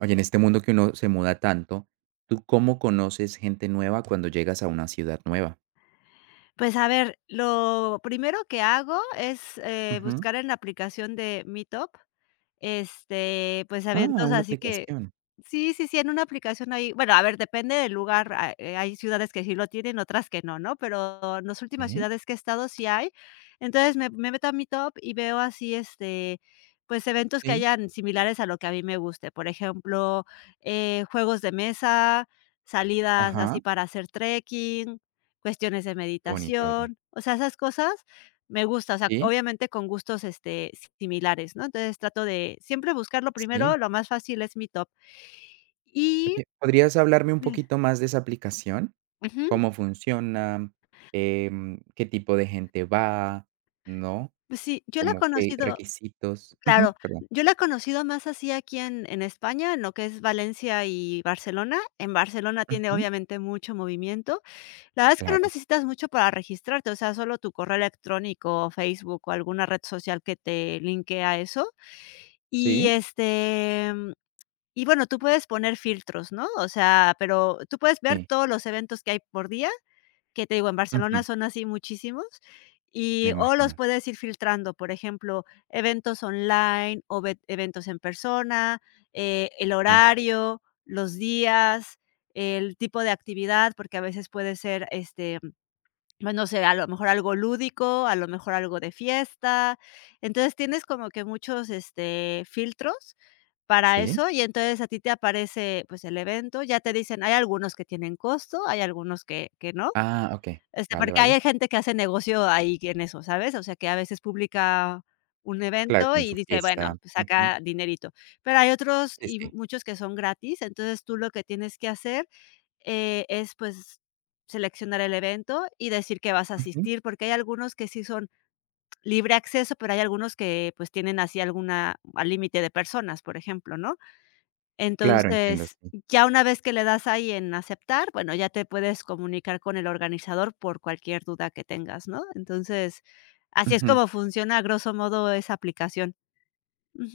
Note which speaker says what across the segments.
Speaker 1: Oye, en este mundo que uno se muda tanto, ¿tú cómo conoces gente nueva cuando llegas a una ciudad nueva?
Speaker 2: Pues a ver, lo primero que hago es,
Speaker 1: Ujú.
Speaker 2: buscar en la aplicación de Meetup,
Speaker 1: Ah,
Speaker 2: eventos
Speaker 1: una
Speaker 2: así que
Speaker 1: aplicación.
Speaker 2: sí, sí, sí, en una aplicación ahí bueno, a ver, depende del lugar, hay ciudades que sí lo tienen, otras que no, ¿no? Pero en las últimas
Speaker 1: Sí,
Speaker 2: ciudades que he estado sí hay. Entonces, me meto a Meetup y veo así, eventos que
Speaker 1: sí.
Speaker 2: hayan similares a lo que a mí me guste. Por ejemplo, juegos de mesa, salidas
Speaker 1: Ajá.
Speaker 2: así para hacer trekking, cuestiones de
Speaker 1: Qué bonito, oye.
Speaker 2: meditación, o sea, esas cosas me gusta, o sea,
Speaker 1: Sí,
Speaker 2: obviamente con gustos, similares, ¿no? Entonces, trato de siempre buscar lo primero,
Speaker 1: sí.
Speaker 2: lo más fácil es mi top. Y
Speaker 1: Oye, ¿podrías hablarme un
Speaker 2: eh,
Speaker 1: poquito más de esa aplicación?
Speaker 2: ujú,
Speaker 1: ¿Cómo funciona? ¿Qué tipo de gente va? ¿No?
Speaker 2: pues sí, yo la he
Speaker 1: Como qué
Speaker 2: conocido
Speaker 1: requisitos. Ujú,
Speaker 2: claro,
Speaker 1: perdón.
Speaker 2: yo la he conocido más así aquí en España, en lo que es Valencia y Barcelona. En Barcelona tiene,
Speaker 1: Ujú,
Speaker 2: obviamente, mucho movimiento. La verdad es que no
Speaker 1: claro.
Speaker 2: necesitas mucho para registrarte, o sea, solo tu correo electrónico, Facebook o alguna red social que te linkee a eso. Y,
Speaker 1: Sí,
Speaker 2: y bueno, tú puedes poner filtros, ¿no? O sea, pero tú puedes ver
Speaker 1: sí.
Speaker 2: todos los eventos que hay por día, que te digo, en Barcelona
Speaker 1: Ujú,
Speaker 2: son así muchísimos,
Speaker 1: me
Speaker 2: y o los
Speaker 1: imagino.
Speaker 2: puedes ir filtrando, por ejemplo, eventos online o ve eventos en persona, el
Speaker 1: Sí,
Speaker 2: horario, los días, el tipo de actividad, porque a veces puede ser, no sé, a lo mejor algo lúdico, a lo mejor algo de fiesta. Entonces, tienes como que muchos, filtros para
Speaker 1: sí.
Speaker 2: eso, y entonces a ti te aparece, pues, el evento, ya te dicen, hay algunos que tienen costo, hay algunos que no,
Speaker 1: Ah, okey. Vale,
Speaker 2: porque
Speaker 1: vale.
Speaker 2: hay gente que hace negocio ahí en eso, ¿sabes? O sea, que a veces publica un
Speaker 1: Claro,
Speaker 2: evento
Speaker 1: con
Speaker 2: y
Speaker 1: su
Speaker 2: dice, bueno,
Speaker 1: fiesta.
Speaker 2: pues
Speaker 1: Ujú.
Speaker 2: saca dinerito, pero hay otros
Speaker 1: Sí,
Speaker 2: y
Speaker 1: sí.
Speaker 2: muchos que son gratis, entonces tú lo que tienes que hacer, es, pues, seleccionar el evento y decir que vas a
Speaker 1: Ujú.
Speaker 2: asistir, porque hay algunos que sí son libre acceso, pero hay algunos que, pues, tienen así alguna al límite de personas, por ejemplo, ¿no?
Speaker 1: Claro,
Speaker 2: Entonces,
Speaker 1: entiendo, sí.
Speaker 2: ya una vez que le das ahí en aceptar, bueno, ya te puedes comunicar con el organizador por cualquier duda que tengas, ¿no? Entonces, así es
Speaker 1: Ujú.
Speaker 2: como funciona, a grosso modo, esa aplicación.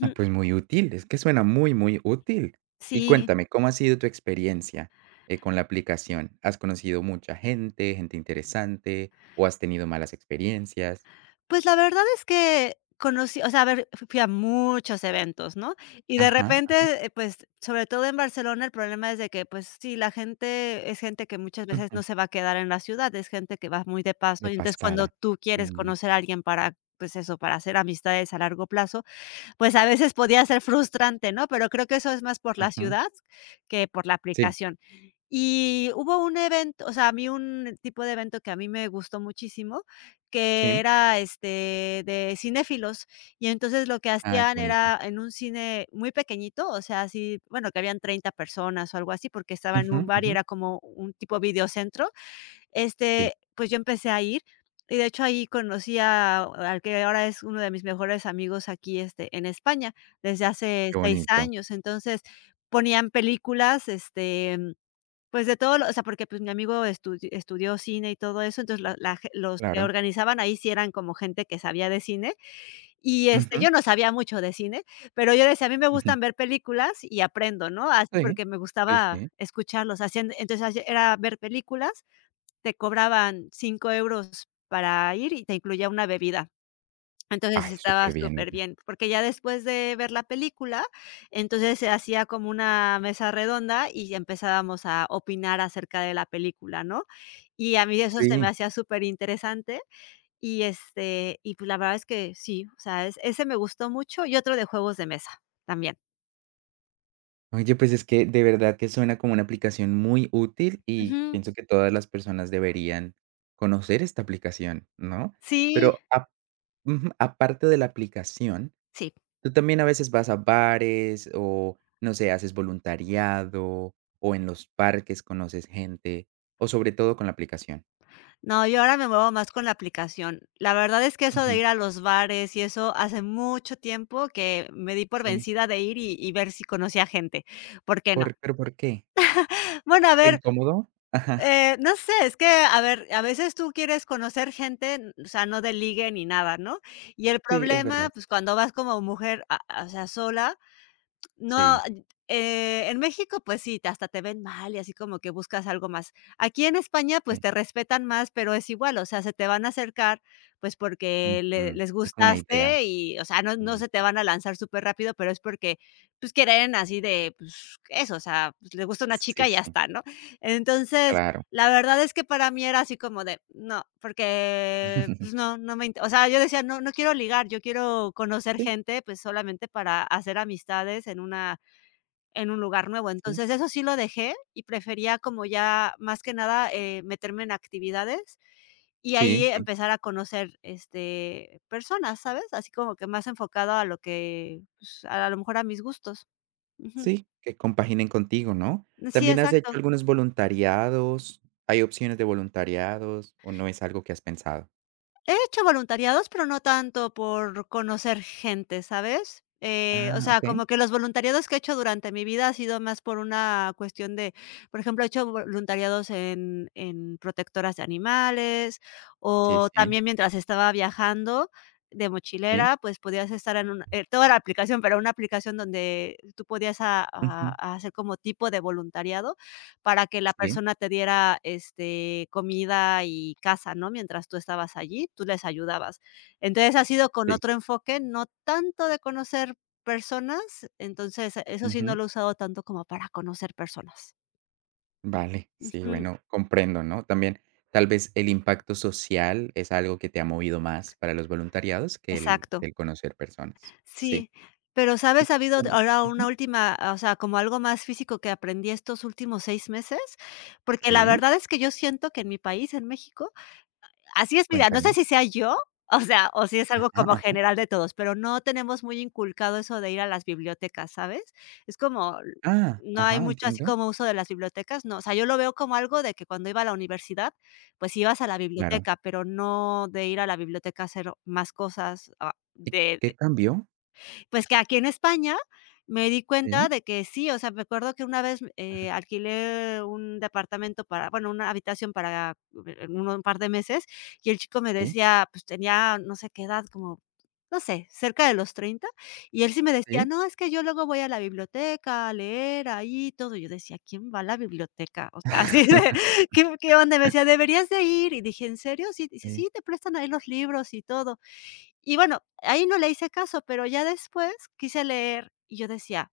Speaker 1: Ah, pues muy útil, es que suena muy, muy útil. Y
Speaker 2: Sí.
Speaker 1: cuéntame, ¿cómo ha sido tu experiencia, con la aplicación? ¿Has conocido mucha gente, gente interesante, o has tenido malas experiencias?
Speaker 2: Pues, la verdad es que conocí o sea, a ver, fu fui a muchos eventos, ¿no? Y de
Speaker 1: Ajá,
Speaker 2: repente, pues, sobre todo en Barcelona, el problema es de que, pues sí, la gente es gente que muchas veces no
Speaker 1: ujú,
Speaker 2: se va a quedar en la ciudad, es gente que va muy de paso,
Speaker 1: de
Speaker 2: y entonces cuando
Speaker 1: pasada.
Speaker 2: tú quieres
Speaker 1: Mm,
Speaker 2: conocer a alguien para, pues eso, para hacer amistades a largo plazo, pues, a veces podía ser frustrante, ¿no? Pero creo que eso es más por la
Speaker 1: ujú.
Speaker 2: ciudad que por la
Speaker 1: Sí,
Speaker 2: aplicación. Y hubo un evento, o sea, a mí un tipo de evento que a mí me gustó muchísimo, que
Speaker 1: sí.
Speaker 2: era, de cinéfilos. Y entonces lo que
Speaker 1: Ay, qué
Speaker 2: hacían
Speaker 1: bonito.
Speaker 2: era en un cine muy pequeñito, o sea, así, bueno, que habían 30 personas o algo así, porque estaba en un
Speaker 1: Ujú,
Speaker 2: bar y
Speaker 1: ujú.
Speaker 2: era como un tipo videocentro.
Speaker 1: Sí,
Speaker 2: Este, pues yo empecé a ir y de hecho ahí conocí a al que ahora es uno de mis mejores amigos aquí, en España, desde hace
Speaker 1: qué
Speaker 2: 6
Speaker 1: bonito.
Speaker 2: años. Entonces, ponían películas, este pues de todo lo o sea, porque, pues, mi amigo estudió cine y todo eso, entonces la la ge los que
Speaker 1: Claro.
Speaker 2: organizaban ahí sí eran como gente que sabía de cine y,
Speaker 1: Ujú,
Speaker 2: yo no sabía mucho de cine, pero yo decía: "A mí me
Speaker 1: ujú.
Speaker 2: gustan ver películas y aprendo", ¿no? Así
Speaker 1: Sí,
Speaker 2: porque me
Speaker 1: sí,
Speaker 2: gustaba
Speaker 1: sí.
Speaker 2: escucharlos, hacían entonces hace era ver películas, te cobraban 5 euros para ir y te incluía una bebida. Entonces,
Speaker 1: Ay,
Speaker 2: estaba
Speaker 1: superbién,
Speaker 2: súper
Speaker 1: oye.
Speaker 2: bien, porque ya después de ver la película, entonces se hacía como una mesa redonda y ya empezábamos a opinar acerca de la película, ¿no? Y a mí eso se me
Speaker 1: Sí.
Speaker 2: hacía súper interesante y, y pues la verdad es que sí, o sea, es ese me gustó mucho y otro de juegos de mesa también.
Speaker 1: Oye, pues es que de verdad que suena como una aplicación muy útil y
Speaker 2: Ujú.
Speaker 1: pienso que todas las personas deberían conocer esta aplicación, ¿no?
Speaker 2: Sí,
Speaker 1: Pero a- ujú, aparte de la aplicación,
Speaker 2: sí.
Speaker 1: tú también a veces vas a bares o, no sé, haces voluntariado o en los parques conoces gente o sobre todo con la aplicación.
Speaker 2: No, yo ahora me muevo más con la aplicación. La verdad es que eso de
Speaker 1: Ujú,
Speaker 2: ir a los bares y eso, hace mucho tiempo que me di por
Speaker 1: sí.
Speaker 2: vencida de ir y ver si conocía gente, ¿por qué no?
Speaker 1: ¿Por, pero por qué?
Speaker 2: Bueno, a
Speaker 1: ¿Fue
Speaker 2: ver,
Speaker 1: incómodo? Ajá.
Speaker 2: no sé, es que, a ver, a veces tú quieres conocer gente, o sea, no de ligue ni nada, ¿no? Y el
Speaker 1: Sí, es
Speaker 2: problema,
Speaker 1: verdad.
Speaker 2: pues, cuando vas como mujer, a o sea, sola, no,
Speaker 1: Sí,
Speaker 2: en México, pues sí, hasta te ven mal y así como que buscas algo más. Aquí en España, pues
Speaker 1: sí.
Speaker 2: te respetan más, pero es igual, o sea, se te van a acercar, pues porque
Speaker 1: Ujú,
Speaker 2: les
Speaker 1: es como una idea.
Speaker 2: gustaste y, o sea, no, no
Speaker 1: mm,
Speaker 2: se te van a lanzar súper rápido, pero es porque, pues quieren así de, pues eso, o sea, pues, le gusta una
Speaker 1: Sí,
Speaker 2: chica y ya
Speaker 1: sí,
Speaker 2: está, ¿no? Entonces,
Speaker 1: claro.
Speaker 2: la verdad es que para mí era así como de no, porque, pues no, no me inte o sea, yo decía: "No, no quiero ligar, yo quiero conocer
Speaker 1: Sí,
Speaker 2: gente, pues, solamente para hacer amistades en una en un lugar nuevo".
Speaker 1: sí,
Speaker 2: Entonces, eso sí lo dejé y prefería como ya, más que nada, meterme en actividades y ahí
Speaker 1: sí, sí,
Speaker 2: empezar a conocer, personas, ¿sabes? Así como que más enfocado a lo que, pues, a lo mejor a mis gustos. Ujú.
Speaker 1: sí, que compaginen contigo, ¿no?
Speaker 2: Sí,
Speaker 1: ¿También has hecho
Speaker 2: exacto.
Speaker 1: algunos voluntariados? ¿Hay opciones de voluntariados o no es algo que has pensado?
Speaker 2: He hecho voluntariados, pero no tanto por conocer gente, ¿sabes? O
Speaker 1: Ah,
Speaker 2: sea,
Speaker 1: okey.
Speaker 2: como que los voluntariados que he hecho durante mi vida ha sido más por una cuestión de, por ejemplo, he hecho voluntariados en protectoras de animales
Speaker 1: Sí,
Speaker 2: o
Speaker 1: sí,
Speaker 2: también mientras estaba viajando de
Speaker 1: sí.
Speaker 2: mochilera, pues podías estar en una, toda la aplicación, pero una aplicación donde tú podías
Speaker 1: Ujú.
Speaker 2: a hacer como tipo de voluntariado para que la
Speaker 1: Sí,
Speaker 2: persona te diera, comida y casa, ¿no? Mientras tú estabas allí, tú les ayudabas. Entonces, ha sido con
Speaker 1: sí.
Speaker 2: otro enfoque, no tanto de conocer personas, entonces, eso sí no
Speaker 1: Ujú.
Speaker 2: lo he usado tanto como para conocer personas.
Speaker 1: Vale. Sí,
Speaker 2: Ujú,
Speaker 1: bueno, comprendo, ¿no? También, tal vez, el impacto social es algo que te ha movido más para los voluntariados que el
Speaker 2: exacto.
Speaker 1: que el conocer personas. Sí.
Speaker 2: Sí, pero,
Speaker 1: Y
Speaker 2: ¿sabes? Ha habido
Speaker 1: con
Speaker 2: ahora una
Speaker 1: ujú.
Speaker 2: última, o sea, como algo más físico que aprendí estos últimos 6 meses, porque la
Speaker 1: Sí,
Speaker 2: verdad es que yo siento que en mi país, en México, así es, mira, no sé
Speaker 1: cuéntame.
Speaker 2: si sea yo, o sea, o si es algo
Speaker 1: Ajá,
Speaker 2: como
Speaker 1: ajá.
Speaker 2: general de todos, pero no tenemos muy inculcado eso de ir a las bibliotecas, ¿sabes? Es como
Speaker 1: Ah,
Speaker 2: no hay
Speaker 1: ajá,
Speaker 2: mucho así
Speaker 1: entiendo.
Speaker 2: como uso de las bibliotecas, no, o sea, yo lo veo como algo de que cuando iba a la universidad, pues ibas a la
Speaker 1: Claro.
Speaker 2: biblioteca, pero no de ir a la biblioteca a hacer más cosas, ah,
Speaker 1: ¿Y
Speaker 2: de
Speaker 1: qué cambió?
Speaker 2: pues que aquí en España me di cuenta
Speaker 1: Sí,
Speaker 2: de que sí, o sea, me acuerdo que una vez, alquilé un departamento para bueno, una habitación para uno un par de meses, y el chico me
Speaker 1: sí,
Speaker 2: decía, pues tenía no sé qué edad, como, no sé, cerca de los 30 y él sí me decía:
Speaker 1: sí.
Speaker 2: "No, es que yo luego voy a la biblioteca a leer ahí y todo". Yo decía: "¿Quién va a la biblioteca?". O sea, así de, qué onda? Y me decía: "Deberías de ir". Y dije: "¿En serio?". Sí, dice:
Speaker 1: Sí,
Speaker 2: "Sí, te prestan ahí los libros y todo". Y bueno, ahí no le hice caso, pero ya después quise leer y yo decía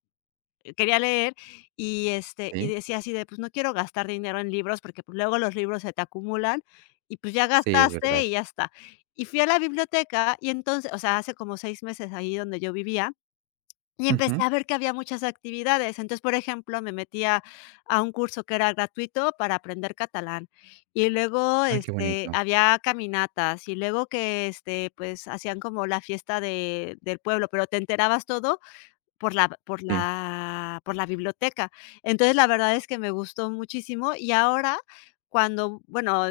Speaker 2: quería leer y, y
Speaker 1: sí,
Speaker 2: decía así de, pues, no quiero gastar dinero en libros porque, pues, luego los libros se te acumulan y, pues, ya
Speaker 1: sí, es
Speaker 2: gastaste
Speaker 1: verdad.
Speaker 2: y ya está. Y fui a la biblioteca y entonces, o sea, hace como 6 meses ahí donde yo vivía y empecé
Speaker 1: Ujú.
Speaker 2: a ver que había muchas actividades. Entonces, por ejemplo, me metía a un curso que era gratuito para aprender catalán. Y luego,
Speaker 1: Ay, qué bonito.
Speaker 2: había caminatas, y luego que, pues, hacían como la fiesta de del pueblo, pero te enterabas todo
Speaker 1: Sí,
Speaker 2: por la biblioteca. Entonces, la verdad es que me gustó muchísimo y ahora cuando, bueno,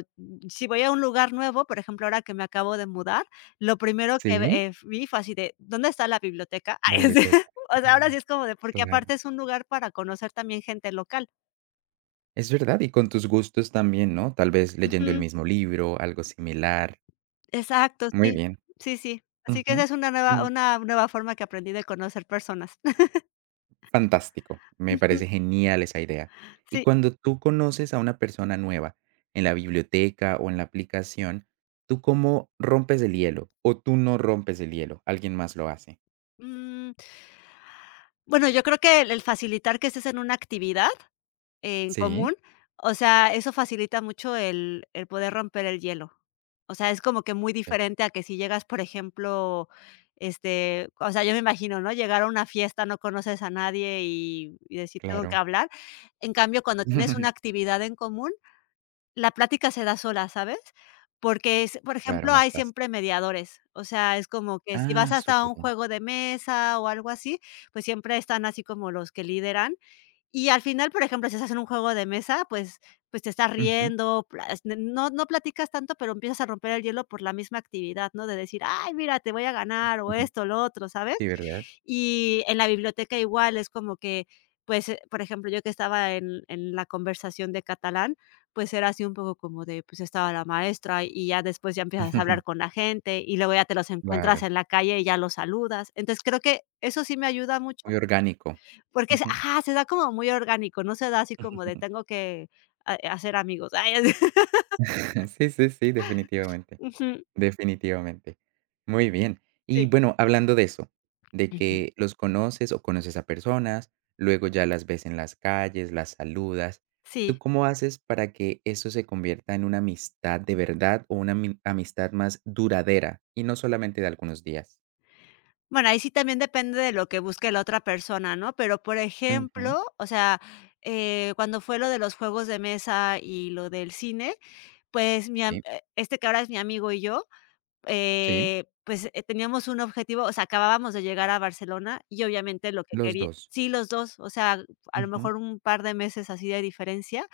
Speaker 2: si voy a un lugar nuevo, por ejemplo, ahora que me acabo de mudar, lo primero que,
Speaker 1: sí,
Speaker 2: vi fue así de, ¿dónde está la biblioteca?
Speaker 1: la
Speaker 2: Ay, sí,
Speaker 1: biblioteca.
Speaker 2: o sea, ahora sí
Speaker 1: Ah,
Speaker 2: es como de porque
Speaker 1: claro.
Speaker 2: aparte es un lugar para conocer también gente local.
Speaker 1: Es verdad, y con tus gustos también, ¿no? Tal vez leyendo el
Speaker 2: Ujú,
Speaker 1: mismo libro, algo similar.
Speaker 2: exacto,
Speaker 1: Muy
Speaker 2: sí,
Speaker 1: bien.
Speaker 2: sí, sí. Así que esa
Speaker 1: Ujú.
Speaker 2: es
Speaker 1: Mm,
Speaker 2: una nueva forma que aprendí de conocer personas.
Speaker 1: fantástico. Me
Speaker 2: Ujú,
Speaker 1: parece genial esa idea. Y
Speaker 2: sí.
Speaker 1: cuando tú conoces a una persona nueva en la biblioteca o en la aplicación, ¿tú cómo rompes el hielo? ¿O tú no rompes el hielo? ¿Alguien más lo hace?
Speaker 2: Mm, bueno, yo creo que el facilitar que estés en una actividad en
Speaker 1: Sí,
Speaker 2: común, o sea, eso facilita mucho el poder romper el hielo. O sea, es como que muy
Speaker 1: sí,
Speaker 2: diferente a que si llegas, por ejemplo, o sea, yo me imagino, ¿no? Llegar a una fiesta, no conoces a nadie y decir: "Tengo que
Speaker 1: claro.
Speaker 2: hablar". En cambio, cuando tienes una actividad en común, la plática se da sola, ¿sabes? Porque es, por
Speaker 1: Claro,
Speaker 2: ejemplo,
Speaker 1: más
Speaker 2: hay
Speaker 1: fácil.
Speaker 2: siempre mediadores. O sea, es como que si vas
Speaker 1: Ah,
Speaker 2: hasta un
Speaker 1: superbién.
Speaker 2: juego de mesa o algo así, pues siempre están así como los que lideran y al final, por ejemplo, si estás en un juego de mesa, pues te estás
Speaker 1: Ujú,
Speaker 2: riendo, no platicas tanto, pero empiezas a romper el hielo por la misma actividad, ¿no? De decir: "Ay, mira, te voy a ganar", o
Speaker 1: ujú.
Speaker 2: esto, lo otro, ¿sabes?
Speaker 1: Sí, ¿verdad?
Speaker 2: Y en la biblioteca igual es como que, pues, por ejemplo, yo que estaba en la conversación de catalán, pues era así un poco como de, pues estaba la maestra y ya después ya empiezas a hablar con la gente y luego ya te los encuentras
Speaker 1: Claro,
Speaker 2: en la calle y ya los saludas. Entonces, creo que eso sí me ayuda mucho
Speaker 1: muy orgánico.
Speaker 2: porque es,
Speaker 1: Ujú.
Speaker 2: ajá, se da como muy orgánico, no se da así como de tengo que ha hacer amigos. Ay, así.
Speaker 1: Sí, sí, sí, definitivamente,
Speaker 2: Ujú,
Speaker 1: definitivamente. Muy bien. Y
Speaker 2: sí.
Speaker 1: bueno, hablando de eso, de
Speaker 2: Ujú.
Speaker 1: que los conoces o conoces a personas, luego ya las ves en las calles, las saludas. ¿Tú
Speaker 2: Sí.
Speaker 1: cómo haces para que eso se convierta en una amistad de verdad o una ami- amistad más duradera y no solamente de algunos días?
Speaker 2: Bueno, ahí sí también depende de lo que busque la otra persona, ¿no? Pero, por
Speaker 1: Ujú,
Speaker 2: ejemplo, o sea, cuando fue lo de los juegos de mesa y lo del cine, pues, mi am
Speaker 1: sí,
Speaker 2: este que ahora es mi amigo y yo,
Speaker 1: sí,
Speaker 2: teníamos un objetivo, o sea, acabábamos de llegar a Barcelona y obviamente lo que
Speaker 1: los
Speaker 2: quería,
Speaker 1: dos.
Speaker 2: sí, los dos, o sea, a lo
Speaker 1: Ujú,
Speaker 2: mejor un par de meses así de diferencia.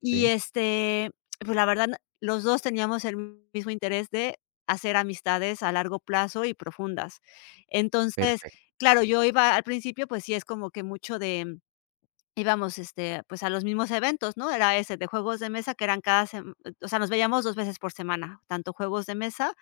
Speaker 2: Y,
Speaker 1: sí,
Speaker 2: pues, la verdad, los 2 teníamos el mismo interés de hacer amistades a largo plazo y profundas. Entonces,
Speaker 1: perfecto.
Speaker 2: claro, yo iba al principio, pues sí, es como que mucho de íbamos, pues, a los mismos eventos, ¿no? Era ese de juegos de mesa que eran cada sem o sea, nos veíamos 2 veces por semana, tanto juegos de mesa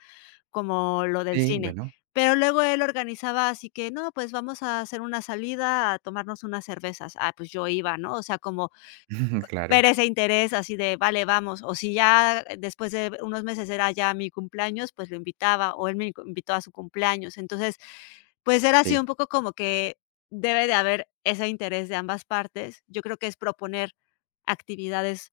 Speaker 2: como lo del
Speaker 1: Sí,
Speaker 2: cine.
Speaker 1: bueno,
Speaker 2: Pero luego él organizaba así que: "No, pues, vamos a hacer una salida a tomarnos unas cervezas". Ah, pues, yo iba, ¿no? O sea, como ver
Speaker 1: claro,
Speaker 2: ese interés así de: "Vale, vamos", o si ya después de unos meses era ya mi cumpleaños, pues lo invitaba, o él me invitó a su cumpleaños. Entonces, pues era así
Speaker 1: sí.
Speaker 2: un poco como que debe de haber ese interés de ambas partes. Yo creo que es proponer actividades,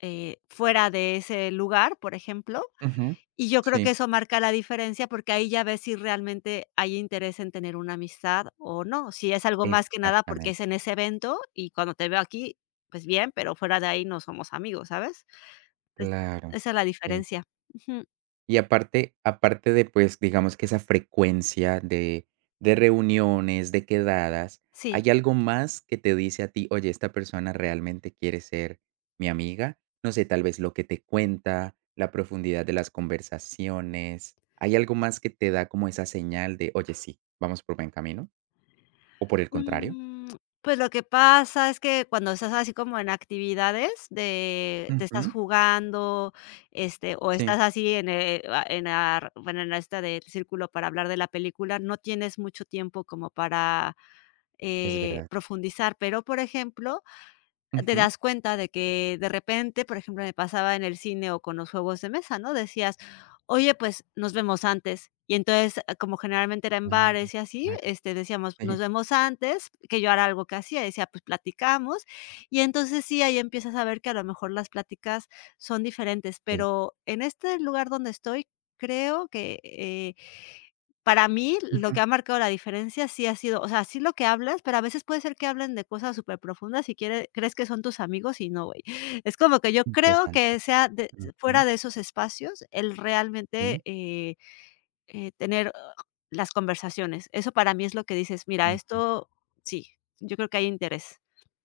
Speaker 2: fuera de ese lugar, por ejemplo,
Speaker 1: Ujú,
Speaker 2: y yo creo que
Speaker 1: sí,
Speaker 2: eso marca la diferencia, porque ahí ya ves si realmente hay interés en tener una amistad o no. Si es algo más que nada porque es
Speaker 1: exactamente,
Speaker 2: en ese evento y cuando te veo aquí, pues bien, pero fuera de ahí no somos amigos, ¿sabes? Es
Speaker 1: claro,
Speaker 2: Esa es la
Speaker 1: sí.
Speaker 2: diferencia. Ujú,
Speaker 1: Y aparte de, pues, digamos que esa frecuencia de reuniones, de quedadas,
Speaker 2: sí.
Speaker 1: ¿hay algo más que te dice a ti: "Oye, esta persona realmente quiere ser mi amiga"? No sé, tal vez lo que te cuenta, la profundidad de las conversaciones, ¿hay algo más que te da como esa señal de: "Oye, sí, vamos por buen camino"? ¿O por el contrario?
Speaker 2: Mm, pues, lo que pasa es que cuando estás así como en actividades de te estás
Speaker 1: Ujú,
Speaker 2: jugando, o
Speaker 1: sí,
Speaker 2: estás así en, ah, en ar bueno, en la esta del círculo para hablar de la película, no tienes mucho tiempo como para,
Speaker 1: es verdad.
Speaker 2: profundizar. Pero, por ejemplo, te
Speaker 1: Ujú.
Speaker 2: das cuenta de que de repente, por ejemplo, me pasaba en el cine o con los juegos de mesa, ¿no? Decías: "Oye, pues, nos vemos antes". Y entonces, como generalmente era en
Speaker 1: Ah,
Speaker 2: bares y así,
Speaker 1: claro.
Speaker 2: decíamos: "Nos
Speaker 1: Sí,
Speaker 2: vemos antes", que yo era algo que hacía, decía: "Pues, platicamos". Y entonces sí, ahí empiezas a ver que a lo mejor las pláticas son diferentes,
Speaker 1: sí.
Speaker 2: pero en este lugar donde estoy, creo que, para mí, lo que
Speaker 1: Ujú.
Speaker 2: ha marcado la diferencia sí ha sido, o sea, sí lo que hablas, pero a veces puede ser que hablen de cosas súper profundas, y quiere crees que son tus amigos y no, güey. Es como que yo creo
Speaker 1: Interesante.
Speaker 2: que sea de fuera
Speaker 1: Ujú.
Speaker 2: de esos espacios el realmente,
Speaker 1: Sí.
Speaker 2: tener, las conversaciones. Eso para mí es lo que dices, mira,
Speaker 1: Ujú.
Speaker 2: esto sí, yo creo que hay interés.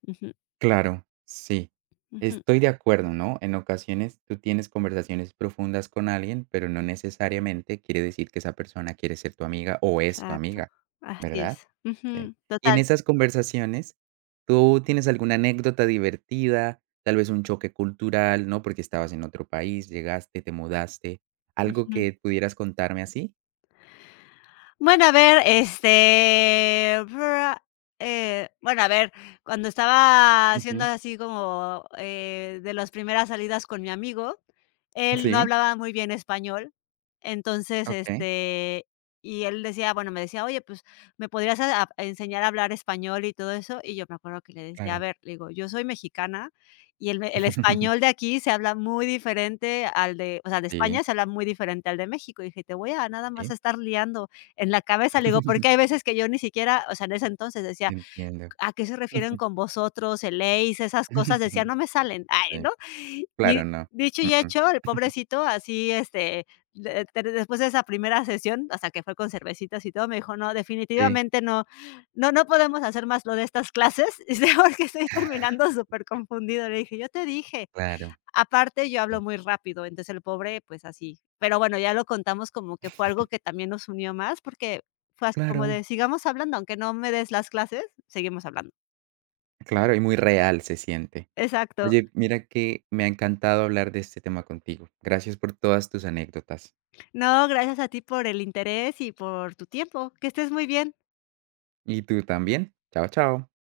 Speaker 2: Ujú,
Speaker 1: Claro, sí.
Speaker 2: ujú,
Speaker 1: Estoy de acuerdo, ¿no? En ocasiones tú tienes conversaciones profundas con alguien, pero no necesariamente quiere decir que esa persona quiere ser tu amiga o es tu
Speaker 2: exacto.
Speaker 1: amiga,
Speaker 2: Así
Speaker 1: ¿verdad?
Speaker 2: es.
Speaker 1: Sí.
Speaker 2: Ujú,
Speaker 1: Y en
Speaker 2: total.
Speaker 1: esas conversaciones, ¿tú tienes alguna anécdota divertida, tal vez un choque cultural, ¿no? Porque estabas en otro país, llegaste, te mudaste, algo
Speaker 2: Ujú.
Speaker 1: que pudieras contarme así?
Speaker 2: Bueno, a ver, este, bra bueno, a ver, cuando estaba haciendo
Speaker 1: Ujú.
Speaker 2: así como, de las primeras salidas con mi amigo, él no
Speaker 1: Sí,
Speaker 2: hablaba muy bien español, entonces,
Speaker 1: okey,
Speaker 2: y él decía, bueno, me decía: "Oye, pues, ¿me podrías a enseñar a hablar español y todo eso?". Y yo me acuerdo que le decía: "A
Speaker 1: claro.
Speaker 2: ver", le digo: "Yo soy mexicana y el español de aquí se habla muy diferente al de, o sea, de España
Speaker 1: Sí,
Speaker 2: se habla muy diferente al de México". Y dije: "Te voy a nada más
Speaker 1: sí.
Speaker 2: estar liando en la cabeza". Le digo, porque hay veces que yo ni siquiera, o sea, en ese entonces decía,
Speaker 1: Entiendo.
Speaker 2: ¿a qué se refieren con vosotros, eléis? Esas cosas, decía, no me salen, ay,
Speaker 1: Sí,
Speaker 2: ¿no? Y
Speaker 1: claro, no.
Speaker 2: dicho y
Speaker 1: Mm, mm.
Speaker 2: hecho, el pobrecito así, este, de después de esa primera sesión, hasta que fue con cervecitas y todo, me dijo: "No,
Speaker 1: Sí,
Speaker 2: definitivamente no, no, no podemos hacer más lo de estas clases", y dice, porque estoy terminando súper confundido. Le dije: "Yo te dije".
Speaker 1: claro,
Speaker 2: Aparte, yo hablo
Speaker 1: sí,
Speaker 2: muy rápido, entonces el pobre, pues así. Pero bueno, ya lo contamos como que fue algo que también nos unió más, porque fue así como
Speaker 1: claro,
Speaker 2: de: "Sigamos hablando, aunque no me des las clases, seguimos hablando".
Speaker 1: claro, y muy real se siente.
Speaker 2: Exacto.
Speaker 1: Oye, mira que me ha encantado hablar de este tema contigo. Gracias por todas tus anécdotas.
Speaker 2: No, gracias a ti por el interés y por tu tiempo. Que estés muy bien.
Speaker 1: Y tú también. Chao, chao.